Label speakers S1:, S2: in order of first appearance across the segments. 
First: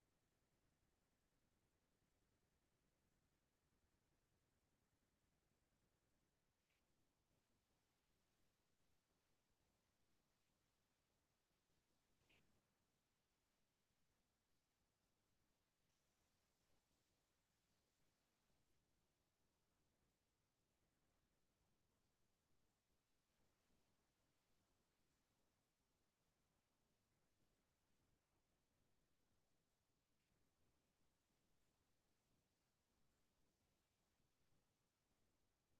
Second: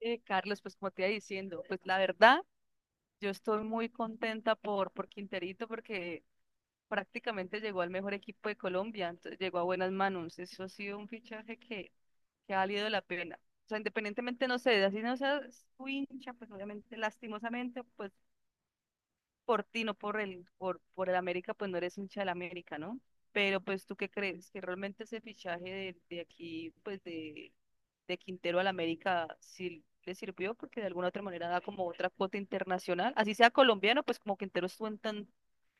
S1: Carlos, pues como te iba diciendo, pues la verdad, yo estoy muy contenta por Quinterito porque prácticamente llegó al mejor equipo de Colombia, entonces llegó a buenas manos. Eso ha sido un fichaje que ha valido la pena. O sea, independientemente, no sé, así no seas su hincha, pues obviamente, lastimosamente, pues por ti, no por el América, pues no eres hincha del América, ¿no? Pero pues tú qué crees, que realmente ese fichaje de aquí, pues de Quintero al América, sí le sirvió porque de alguna otra manera da como otra cuota internacional, así sea colombiano, pues como Quintero estuvo en tan,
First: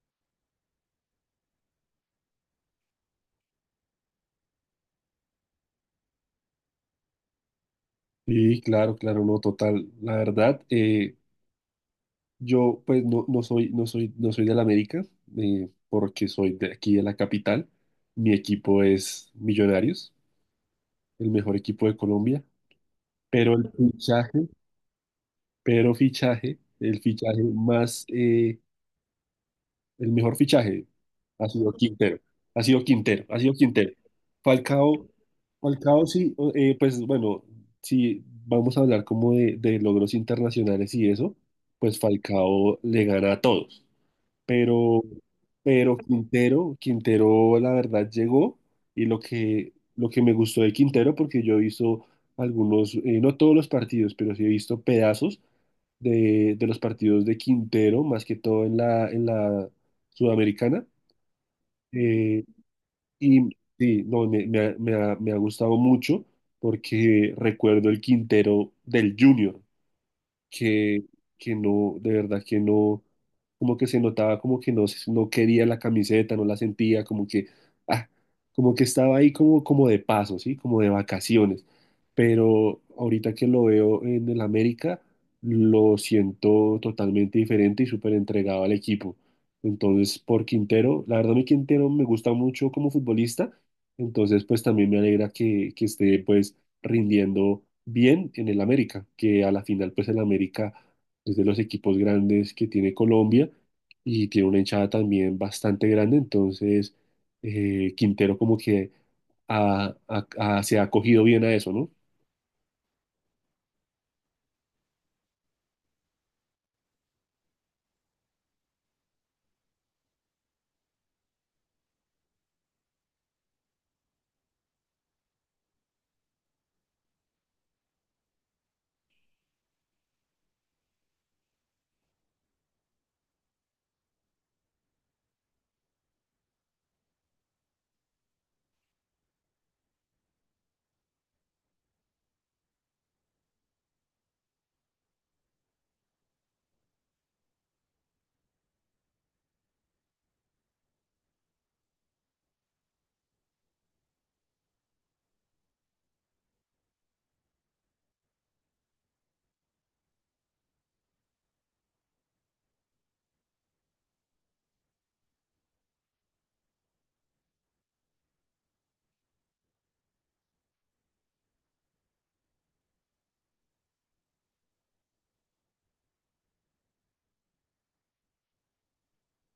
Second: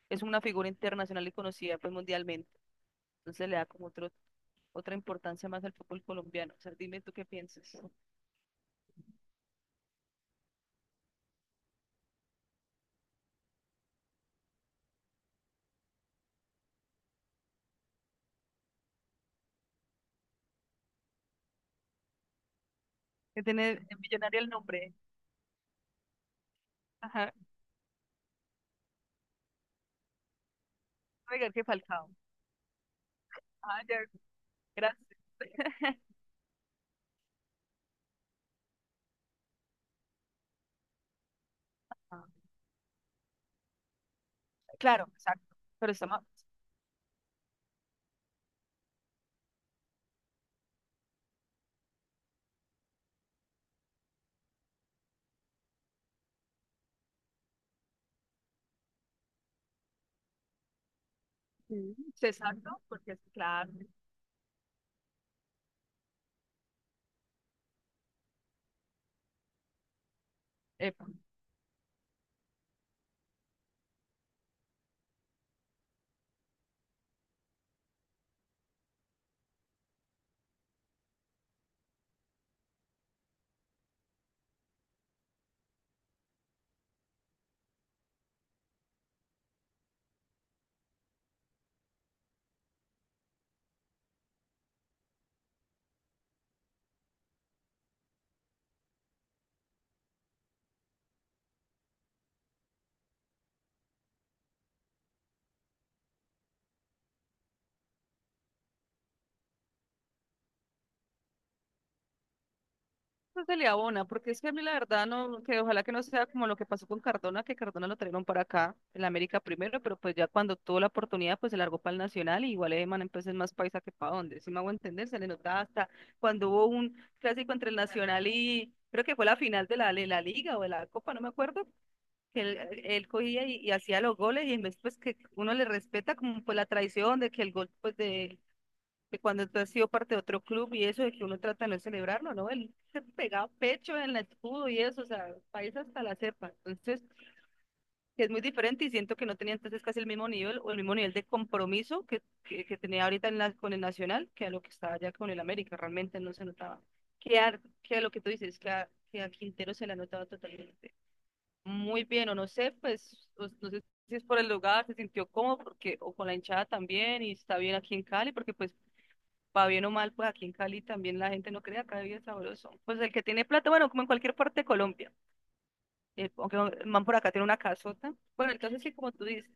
S1: es una figura internacional y conocida pues mundialmente, entonces le da como otra importancia más al fútbol colombiano. O sea, dime tú qué piensas.
S2: Sí, claro, claro, no, total. La verdad, yo pues no soy del América, porque soy de aquí de la capital. Mi equipo es Millonarios, el mejor equipo de Colombia.
S1: Que
S2: Pero el
S1: tiene de millonario
S2: fichaje,
S1: el nombre.
S2: el
S1: Ajá,
S2: fichaje más el mejor fichaje ha
S1: oiga, que
S2: sido
S1: Falcao.
S2: Quintero, ha sido Quintero, ha sido
S1: Ah,
S2: Quintero.
S1: ya, gracias.
S2: Falcao, Falcao sí, pues bueno, si vamos a hablar como de logros internacionales y eso, pues Falcao le gana a todos. Pero,
S1: Claro, exacto. Pero
S2: pero
S1: estamos.
S2: Quintero, Quintero, la verdad llegó y lo que me gustó de Quintero, porque yo he visto algunos, no todos los partidos, pero sí he visto pedazos de los partidos de Quintero, más que todo en en la Sudamericana.
S1: Mm.
S2: Eh,
S1: Exacto, porque es
S2: y
S1: claro,
S2: sí, no, me ha gustado mucho porque recuerdo el Quintero del Junior que,
S1: epa,
S2: que no, de verdad que no, como que se notaba como que no, no quería la camiseta, no la sentía, ah, como que estaba ahí como, como de paso, ¿sí? Como de vacaciones. Pero ahorita que lo veo en el América, lo siento totalmente diferente y súper entregado al equipo. Entonces, por Quintero, la verdad, mi Quintero me gusta mucho como futbolista, entonces pues también me alegra que esté pues rindiendo bien en el América, que a la final pues el América es de los equipos grandes que tiene Colombia y tiene una hinchada también bastante grande, entonces Quintero como que se ha acogido bien a eso, ¿no?
S1: eso se le abona, porque es que a mí la verdad no, que ojalá que no sea como lo que pasó con Cardona, que Cardona lo trajeron para acá, en la América primero, pero pues ya cuando tuvo la oportunidad, pues se largó para el Nacional, y igual Eman entonces es más paisa que para dónde, si me hago entender, se le notaba hasta cuando hubo un clásico entre el Nacional y creo que fue la final de la Liga o de la Copa, no me acuerdo, que él cogía y hacía los goles, y en vez pues que uno le respeta como pues la tradición de que el gol pues de que cuando tú has sido parte de otro club y eso, de que uno trata de no celebrarlo, ¿no? Él se pegaba pecho en el escudo y eso, o sea, país hasta la cepa. Entonces, que es muy diferente y siento que no tenía entonces casi el mismo nivel o el mismo nivel de compromiso que tenía ahorita con el Nacional que a lo que estaba ya con el América, realmente no se notaba. Que a lo que tú dices, que a Quintero se le notaba totalmente. Muy bien, o no sé, pues, no sé si es por el lugar, se sintió cómodo porque, o con la hinchada también y está bien aquí en Cali, porque pues para bien o mal, pues aquí en Cali también la gente no crea, acá es sabroso. Pues el que tiene plata, bueno, como en cualquier parte de Colombia, aunque el man por acá tiene una casota. Bueno, entonces sí, como tú dices,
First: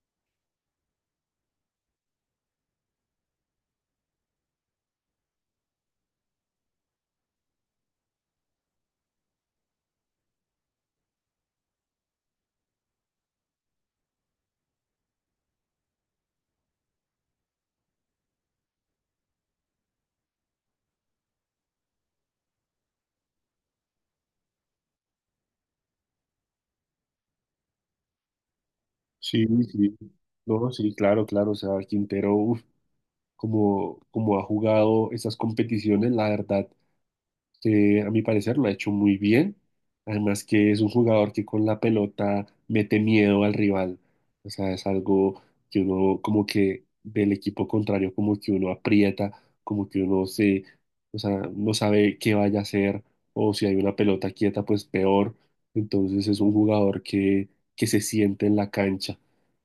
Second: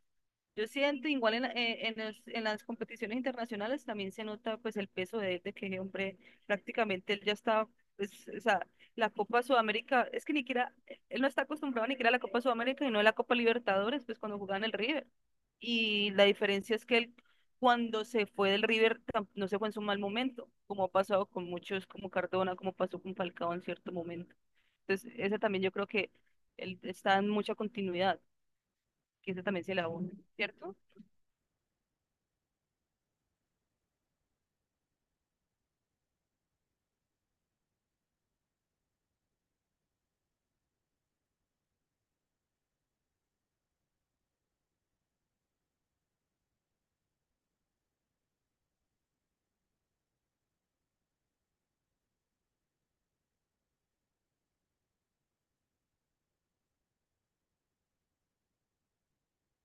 S1: yo siento igual en, la- en, los- en las competiciones internacionales también se nota pues el peso de él, de que hombre prácticamente él ya está, pues, o sea, la Copa Sudamérica, es que ni siquiera, él no está acostumbrado ni siquiera a la Copa Sudamérica y no a la Copa Libertadores, pues cuando jugaba en el River. Y la diferencia es que él cuando se fue del River no se fue en su mal momento, como ha pasado con muchos, como Cardona, como pasó con Falcao en cierto momento. Entonces, ese también yo creo que él está en mucha continuidad, que ese
S2: Sí,
S1: también se la
S2: sí.
S1: une,
S2: No,
S1: ¿cierto?
S2: sí, claro, claro. O sea, Quintero, uf, como, como ha jugado esas competiciones, la verdad, que a mi parecer lo ha hecho muy bien. Además que es un jugador que con la pelota mete miedo al rival. O sea, es algo que uno como que del equipo contrario como que uno aprieta, como que uno se, o sea, no sabe qué vaya a hacer o si hay una pelota quieta, pues peor. Entonces es un jugador que se siente en la cancha.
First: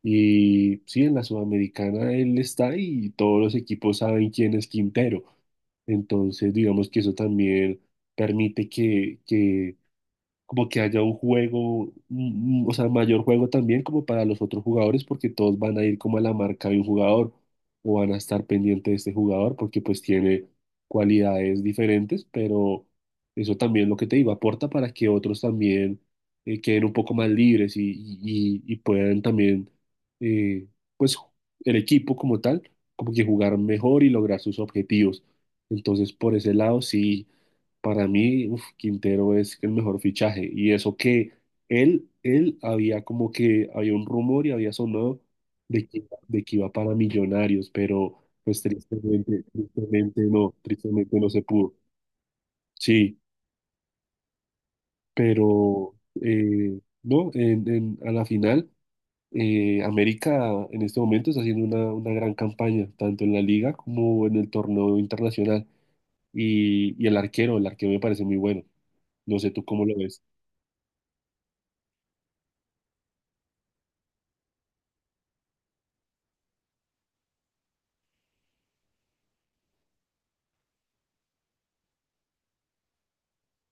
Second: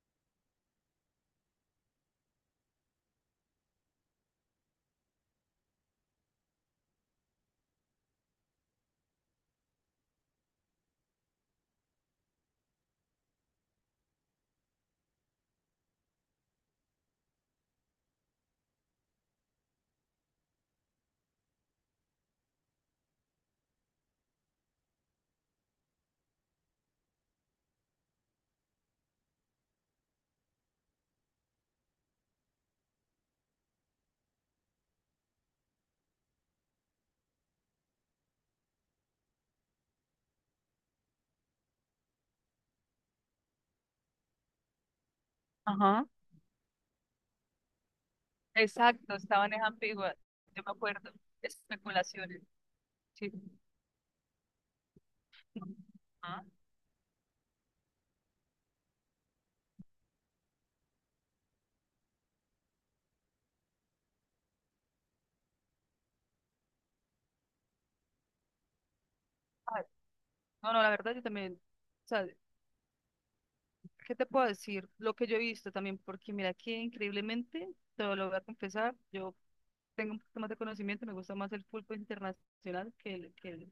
S2: Y sí, en la Sudamericana él está y todos los equipos saben quién es Quintero. Entonces, digamos que eso también permite que como que haya un juego, o sea, mayor juego también como para los otros jugadores, porque todos van a ir como a la marca de un jugador o van a estar pendientes de este jugador porque pues tiene cualidades diferentes, pero eso también lo que te digo, aporta para que otros también queden un poco más libres y puedan también, eh, pues el equipo como tal, como que jugar mejor y lograr sus objetivos. Entonces, por ese lado, sí. Para mí, uf, Quintero es el mejor fichaje. Y eso que él había como que había un rumor y había sonado
S1: Ajá.
S2: de que iba para Millonarios, pero pues
S1: Exacto,
S2: tristemente,
S1: estaban en ambiguas. Yo me acuerdo.
S2: tristemente no se pudo.
S1: Especulaciones.
S2: Sí,
S1: Sí.
S2: pero
S1: Ajá.
S2: no, a la final, América en este momento está haciendo una gran campaña, tanto en la liga como en el torneo internacional. Y el arquero me parece muy bueno. No sé tú cómo
S1: Ay,
S2: lo ves.
S1: no, no, la verdad yo también. O sea, ¿qué te puedo decir? Lo que yo he visto también, porque mira, aquí increíblemente, te lo voy a confesar, yo tengo un poquito más de conocimiento, me gusta más el fútbol internacional que el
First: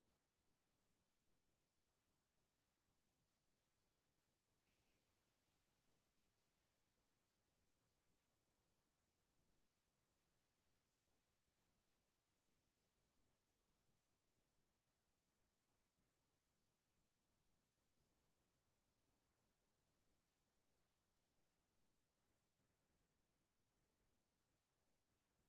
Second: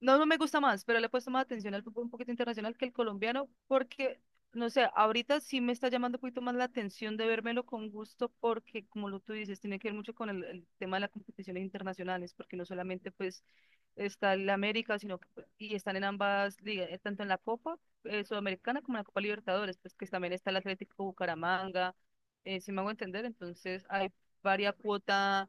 S1: No, no me gusta más, pero le he puesto más atención al fútbol un poquito internacional que el colombiano, porque, no sé, ahorita sí me está llamando un poquito más la atención de vérmelo con gusto, porque como lo tú dices, tiene que ver mucho con el tema de las competiciones internacionales, porque no solamente pues está el América, sino que pues, y están en ambas ligas, tanto en la Copa Sudamericana como en la Copa Libertadores, pues que también está el Atlético Bucaramanga, si me hago entender, entonces hay varia cuota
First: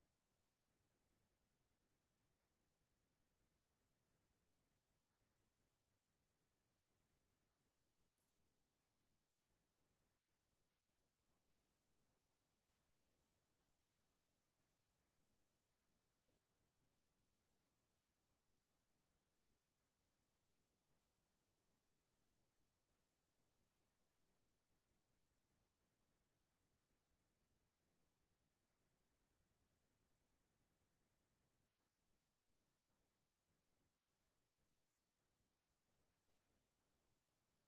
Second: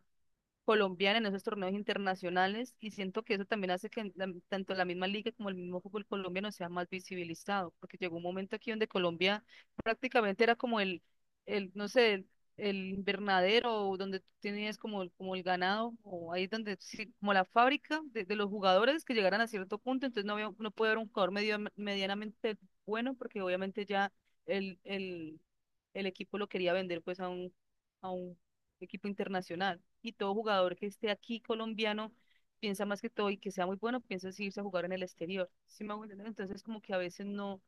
S1: colombiana en esos torneos internacionales y siento que eso también hace que tanto la misma liga como el mismo fútbol colombiano sea más visibilizado, porque llegó un momento aquí donde Colombia prácticamente era como el no sé, el invernadero o donde tú tenías como, como el ganado o ahí donde sí, como la fábrica de los jugadores que llegaran a cierto punto, entonces no había, no puede haber un jugador medianamente bueno porque obviamente ya el, el, el equipo lo quería vender pues a un equipo internacional. Y todo jugador que esté aquí colombiano piensa más que todo y que sea muy bueno, piensa si irse a jugar en el exterior. ¿Sí me hago entender? Entonces, como que a veces no,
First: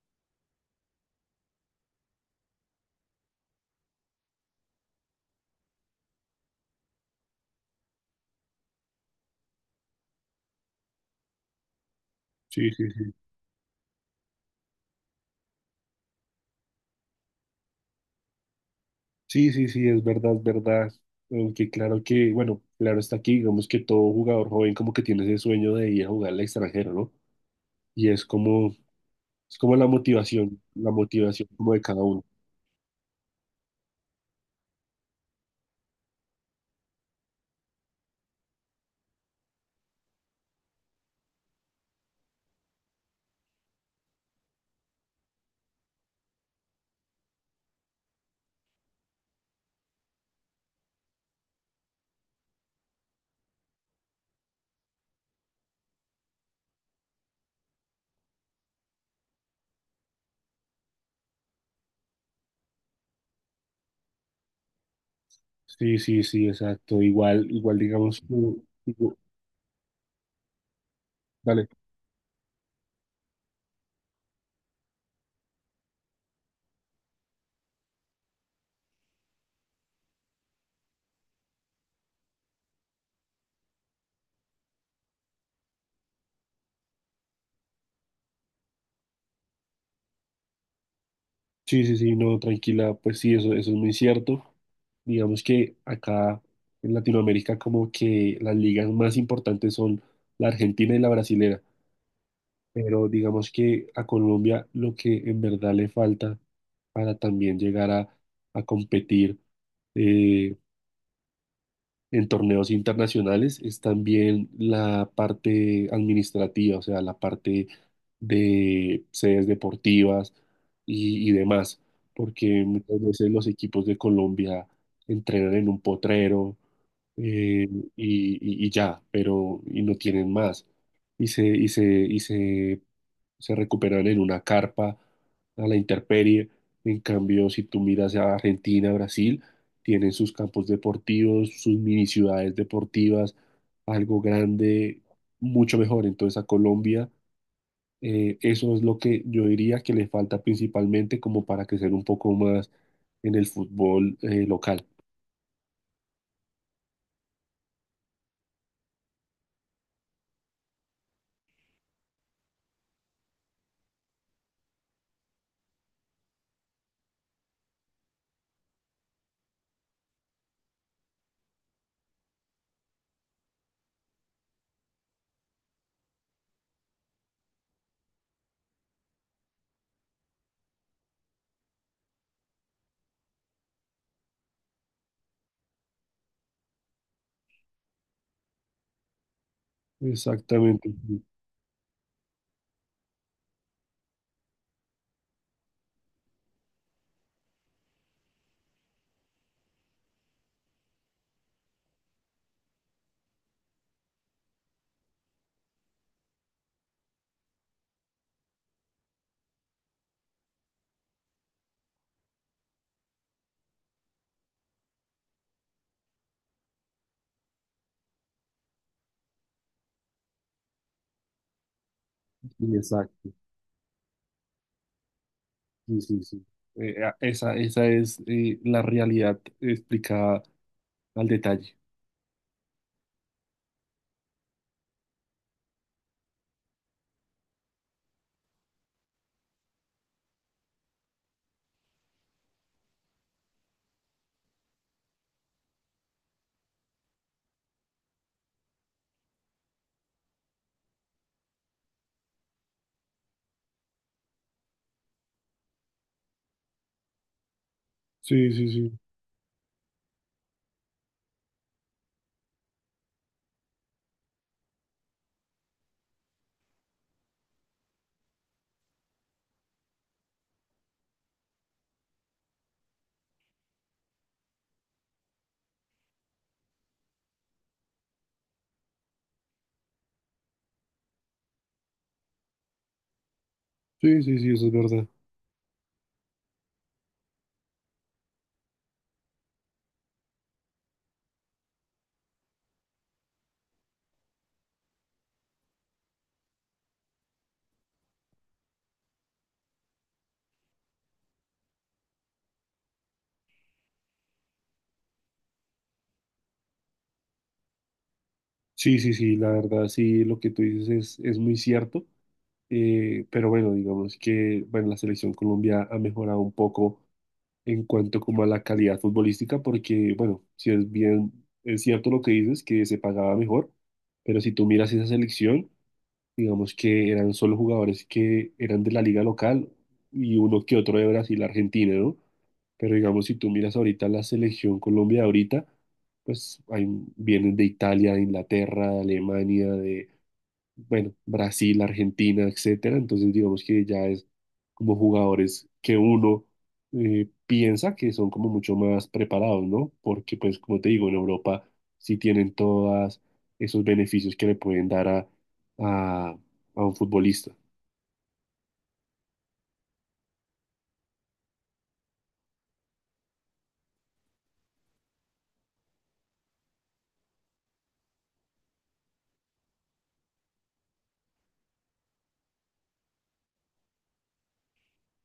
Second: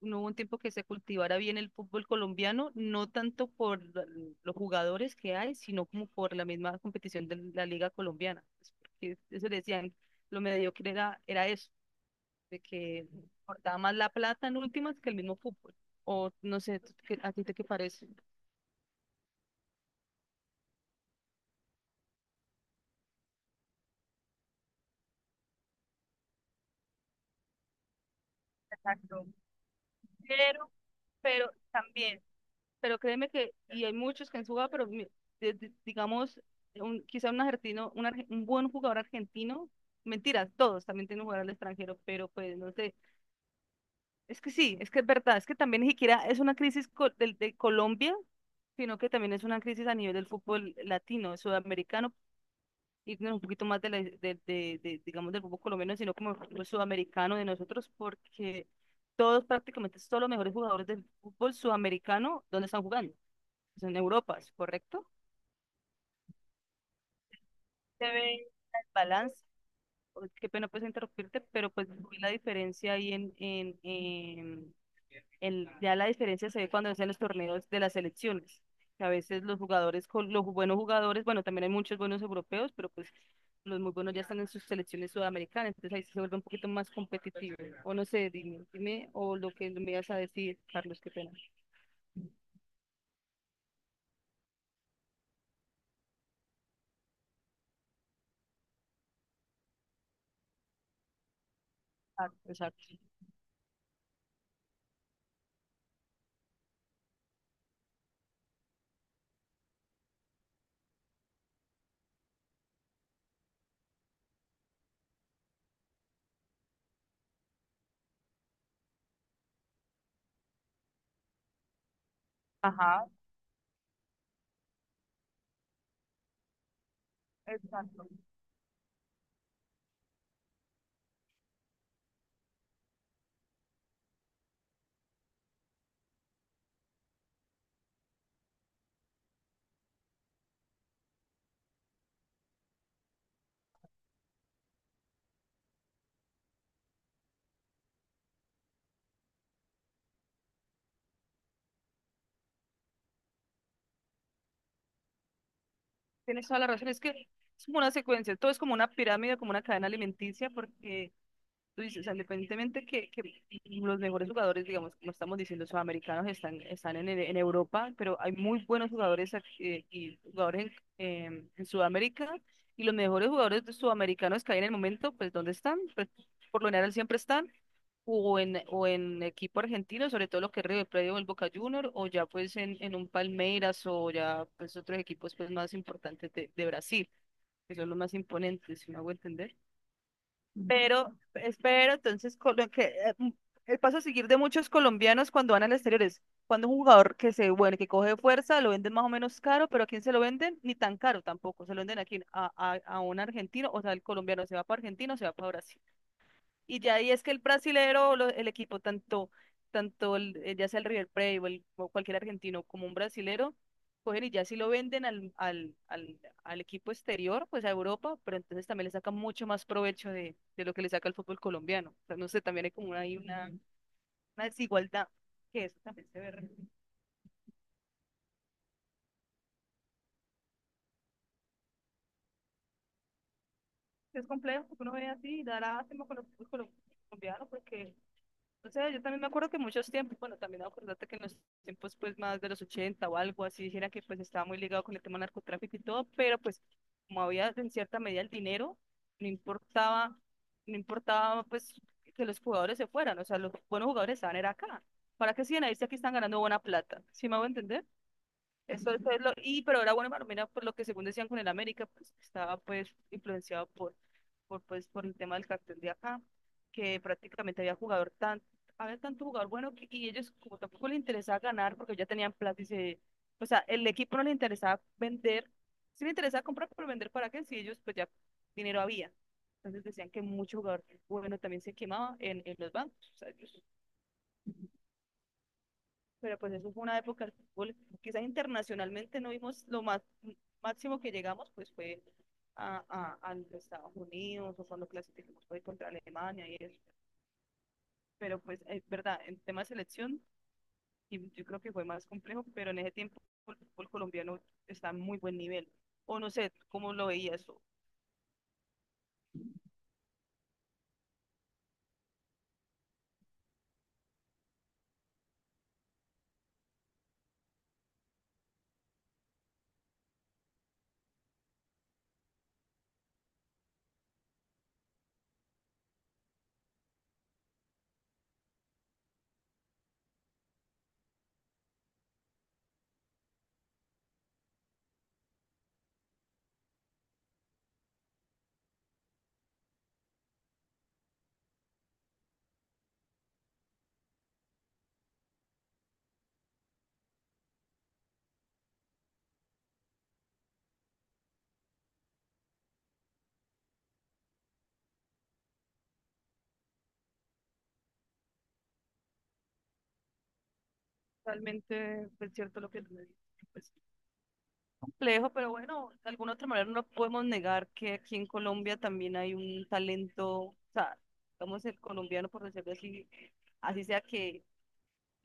S1: no hubo un tiempo que se cultivara bien el fútbol colombiano, no tanto por los jugadores que hay, sino como por la misma competición de la liga colombiana. Pues, porque eso le decían, lo mediocre era eso, de
S2: Sí, sí,
S1: que
S2: sí.
S1: importaba más la plata en últimas que el mismo fútbol. O no sé, ¿a ti te qué parece?
S2: Sí, sí, sí, es verdad, es verdad. Aunque claro que, bueno, claro está aquí, digamos que todo jugador joven como que tiene ese sueño de ir a jugar al extranjero, ¿no? Y
S1: Exacto.
S2: es como
S1: Pero,
S2: la motivación
S1: pero
S2: como de cada
S1: también,
S2: uno.
S1: pero créeme que, y hay muchos que han jugado, pero digamos, quizá un argentino, un buen jugador argentino, mentiras, todos también tienen que jugar al extranjero, pero pues no sé, es que sí, es que es verdad, es que también ni siquiera es una crisis Colombia, sino que también es una crisis a nivel del fútbol latino, sudamericano, y no, un poquito más de, la- de, digamos, del fútbol colombiano, sino como el fútbol sudamericano de nosotros, porque todos prácticamente, todos los mejores jugadores del fútbol sudamericano, ¿dónde están jugando? Pues, en Europa, ¿es correcto?
S2: Sí, sí, sí, exacto. Igual, igual
S1: Se
S2: digamos,
S1: ve el
S2: no, digo,
S1: balance. Uy, qué pena pues interrumpirte,
S2: dale.
S1: pero pues vi la diferencia ahí ya la diferencia se ve cuando hacen los torneos de las selecciones. Que a veces los jugadores, con los buenos jugadores, bueno, también hay muchos buenos europeos, pero pues los muy buenos ya están en sus selecciones sudamericanas, entonces ahí sí se vuelve un poquito más competitivo. O no sé, dime, dime, o lo que me ibas a decir, Carlos, qué pena.
S2: Sí, sí, sí, no, tranquila, pues sí, eso es muy cierto. Digamos que acá en Latinoamérica como que las ligas más importantes son la Argentina y la brasilera.
S1: Ah, exacto.
S2: Pero digamos que a Colombia lo que en verdad le falta para también llegar a competir eh, en torneos internacionales es también la parte administrativa, o sea, la parte de sedes deportivas y demás, porque muchas
S1: Ajá,
S2: veces los equipos de Colombia entrenan en un potrero eh,
S1: exacto.
S2: y ya, pero y no tienen más. Y se se recuperan en una carpa a la intemperie. En cambio, si tú miras a Argentina, Brasil, tienen sus campos deportivos, sus mini ciudades deportivas, algo grande, mucho mejor. Entonces a Colombia, eso es lo que yo diría que le falta principalmente como para crecer un poco más en el fútbol local.
S1: Tienes toda la razón, es que es como una secuencia, todo es como una pirámide, como una cadena alimenticia, porque tú dices, o sea, independientemente que los mejores jugadores, digamos, como estamos diciendo, sudamericanos están en Europa, pero hay muy buenos jugadores y jugadores en Sudamérica, y los mejores jugadores sudamericanos que hay en el momento, pues, ¿dónde están? Pues, por lo general siempre están o en equipo argentino, sobre todo lo que es River Plate o el Boca Juniors, o ya pues en un Palmeiras o ya pues otros equipos pues más importantes de Brasil, que son los más imponentes, si me hago entender. Ujú.
S2: Exactamente,
S1: Pero
S2: sí,
S1: espero entonces con lo que el paso a seguir de muchos colombianos cuando van al exterior es cuando un jugador que se bueno, que coge fuerza, lo venden más o menos caro, pero ¿a quién se lo venden? Ni tan caro tampoco, se lo venden aquí a un argentino, o sea, el colombiano se va para Argentina o se va para Brasil. Y ya ahí es que el brasilero, el equipo, tanto, ya sea el River Plate o cualquier argentino como un brasilero, cogen y ya si lo venden al equipo exterior, pues a Europa, pero entonces también le sacan mucho más provecho de lo que le saca el fútbol colombiano. O sea, no sé, también hay
S2: sí,
S1: como una, hay
S2: exacto.
S1: una, una desigualdad, que eso
S2: Sí,
S1: también se
S2: sí,
S1: ve.
S2: sí. Esa, esa es la realidad explicada al detalle.
S1: Es complejo, porque uno ve así, y da lástima con los fútbol colombiano, porque o sea, yo también me acuerdo que muchos tiempos, bueno, también acordate que en los tiempos pues más de los 80 o algo así, dijera que pues estaba muy ligado con el tema del narcotráfico y todo, pero pues como había en cierta medida el dinero, no importaba, no importaba pues que los jugadores se fueran, o sea, los buenos jugadores estaban era acá. ¿Para qué siguen ahí si aquí están ganando buena plata? ¿Sí me hago entender?
S2: Sí, sí,
S1: Eso
S2: sí.
S1: fue lo, y pero era bueno para por lo que según decían con el América, pues estaba pues influenciado por pues por el tema del cartel de acá, que prácticamente había jugador tan, había tanto jugador bueno que, y ellos como tampoco les interesaba ganar porque ya tenían plata y se, o sea, el equipo no le interesaba vender, sí le interesaba comprar, pero vender para qué, si ellos pues ya dinero había. Entonces decían que mucho jugador bueno también se quemaba en los bancos. O sea, ellos
S2: Sí, sí, sí, eso es verdad.
S1: pero pues eso fue una época del fútbol. Quizás internacionalmente no vimos lo más máximo que llegamos, pues fue a los Estados Unidos o cuando clasificamos fue contra Alemania y eso. Pero pues es verdad, en tema de selección y yo creo que fue más complejo, pero en ese tiempo el fútbol colombiano está en muy buen nivel. O no sé, ¿cómo lo veías?
S2: Sí, sí, sí, la verdad, sí, lo que tú dices es muy cierto. Pero bueno, digamos que bueno, la selección Colombia ha mejorado un poco en cuanto como a la calidad futbolística, porque bueno, si es bien, es cierto lo que dices, que se pagaba mejor, pero si tú miras esa selección, digamos que eran solo jugadores que eran de la liga local y uno que otro de Brasil, Argentina, ¿no? Pero digamos, si tú miras ahorita la selección Colombia de ahorita, pues hay, vienen de Italia, de Inglaterra, de Alemania, de, bueno, Brasil, Argentina, etcétera. Entonces, digamos que ya es como jugadores que uno piensa que son como mucho más preparados, ¿no? Porque, pues, como te digo, en Europa sí tienen todos esos beneficios que le pueden dar a, a un futbolista.
S1: Realmente es cierto lo que tú me dices, pues complejo, pero bueno, de alguna otra manera no podemos negar que aquí en Colombia también hay un talento, o sea, digamos el colombiano, por decirlo así, así sea que,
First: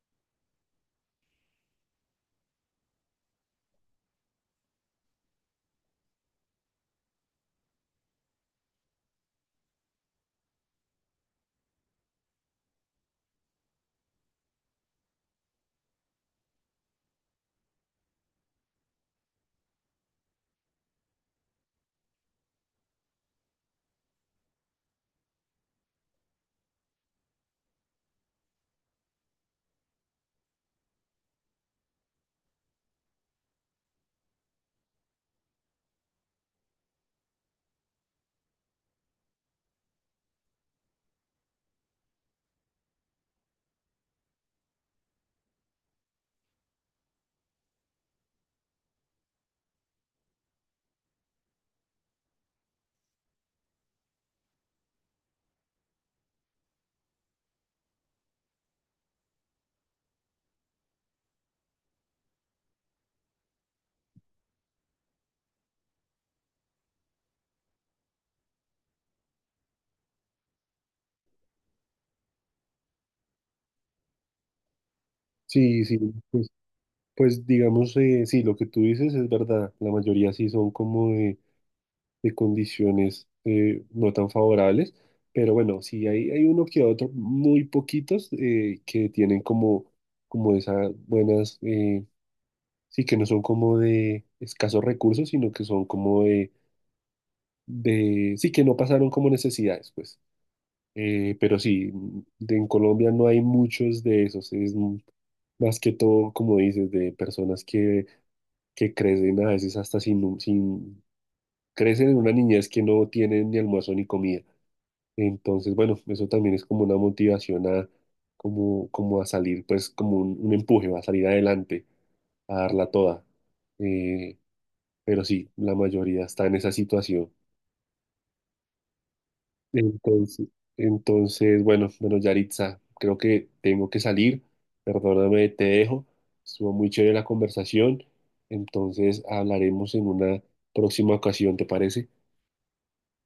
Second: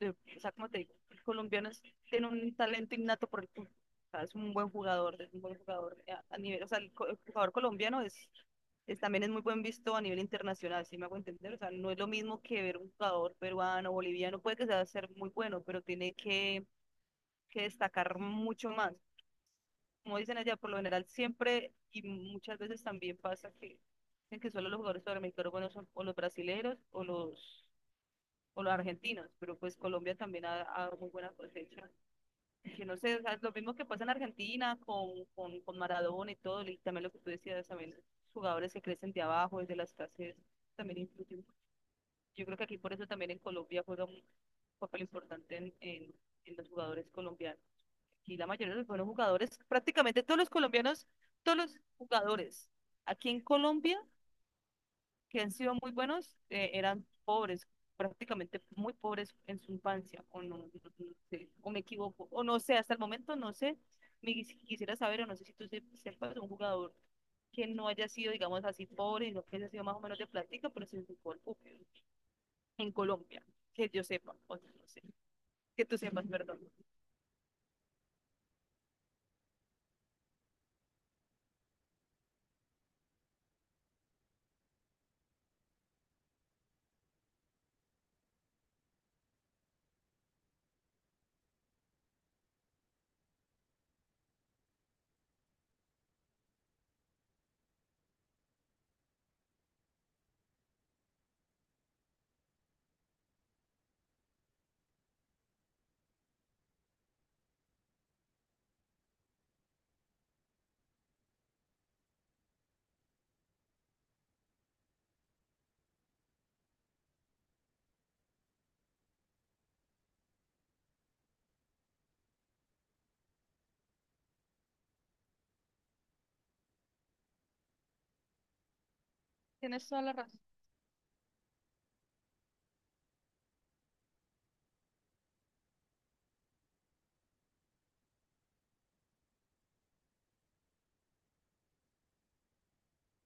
S1: eh, o sea, como te digo, el colombiano es- tiene un talento innato por el fútbol, o sea, es un buen jugador, es un buen jugador a nivel, o sea, el, co- el jugador colombiano es también es muy buen visto a nivel internacional, si me hago entender, o sea, no es lo mismo que ver un jugador peruano, boliviano, puede que sea ser muy bueno, pero tiene que destacar mucho más como dicen allá, por lo general siempre y muchas veces también pasa que dicen que solo los jugadores sudamericanos buenos son o los brasileros o los argentinos, pero pues Colombia también ha, ha dado muy buena cosecha. Que no sé, o sea, es lo mismo que pasa en Argentina con Maradona y todo, y también lo que tú decías, también los jugadores que crecen de abajo, desde las clases, también influyen. Yo creo que aquí por eso también en Colombia juega un papel importante en los jugadores colombianos. Y la mayoría de los jugadores, prácticamente todos los colombianos, todos los jugadores aquí en Colombia que han sido muy buenos, eran pobres, prácticamente muy pobres en su infancia, o no, no sé, o me equivoco, o no sé, hasta el momento no sé, me quisiera saber, o no sé si tú sepas de un jugador que no haya sido, digamos así, pobre, sino que haya sido más o menos de plática, pero sin fútbol ok, en Colombia, que yo sepa, o no sé,
S2: Sí,
S1: que
S2: sí,
S1: tú sepas, perdón.
S2: pues digamos, sí, lo que tú dices es verdad. La mayoría sí son como de condiciones no tan favorables, pero bueno, sí hay uno que otro, muy poquitos, que tienen como, como esas buenas, sí, que no son como de escasos recursos, sino que son como de sí, que no pasaron como necesidades, pues. Pero sí, en Colombia no hay muchos de esos, es más que todo, como dices, de personas que crecen a veces hasta sin, sin, crecen en una niñez que no tienen ni almuerzo ni comida. Entonces, bueno, eso también es como una motivación a, como, como a salir, pues como un empuje, a salir adelante, a darla toda. Eh, pero sí, la mayoría está en esa situación.
S1: Tienes toda la razón.
S2: Entonces, entonces, bueno, bueno, Yaritza, creo que tengo que salir. Perdóname, te dejo. Estuvo muy chévere la conversación. Entonces hablaremos en una próxima ocasión, ¿te parece?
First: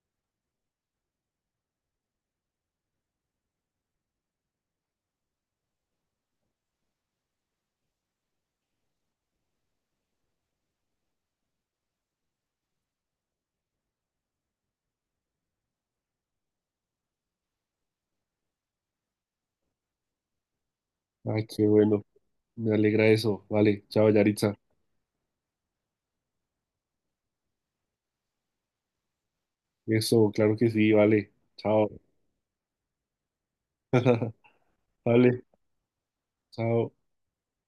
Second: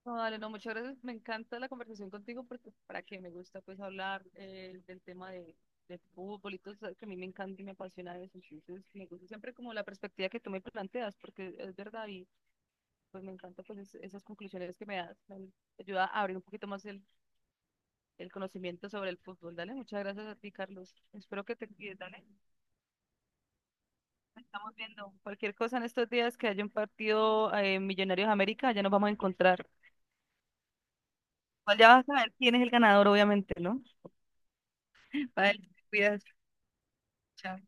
S1: No, dale, no, muchas gracias. Me encanta la conversación contigo porque para que me gusta pues hablar del tema de fútbol y todo, sabes que a mí me encanta y me apasiona eso. Entonces, me gusta siempre como la perspectiva que tú me planteas porque es verdad y pues me encanta pues esas conclusiones que me das. Me ayuda a abrir un poquito más el conocimiento sobre el fútbol. Dale, muchas gracias a ti, Carlos. Espero
S2: Ay,
S1: que
S2: qué
S1: te cuides,
S2: bueno.
S1: dale.
S2: Me alegra eso. Vale, chao,
S1: Nos
S2: Yaritza.
S1: estamos viendo cualquier cosa en estos días que haya un partido Millonarios América, ya nos vamos a encontrar.
S2: Eso, claro que sí, vale.
S1: Igual ya
S2: Chao.
S1: vas a ver quién es el ganador, obviamente, ¿no?
S2: Vale,
S1: Vale, te cuidas.
S2: chao.
S1: Chao.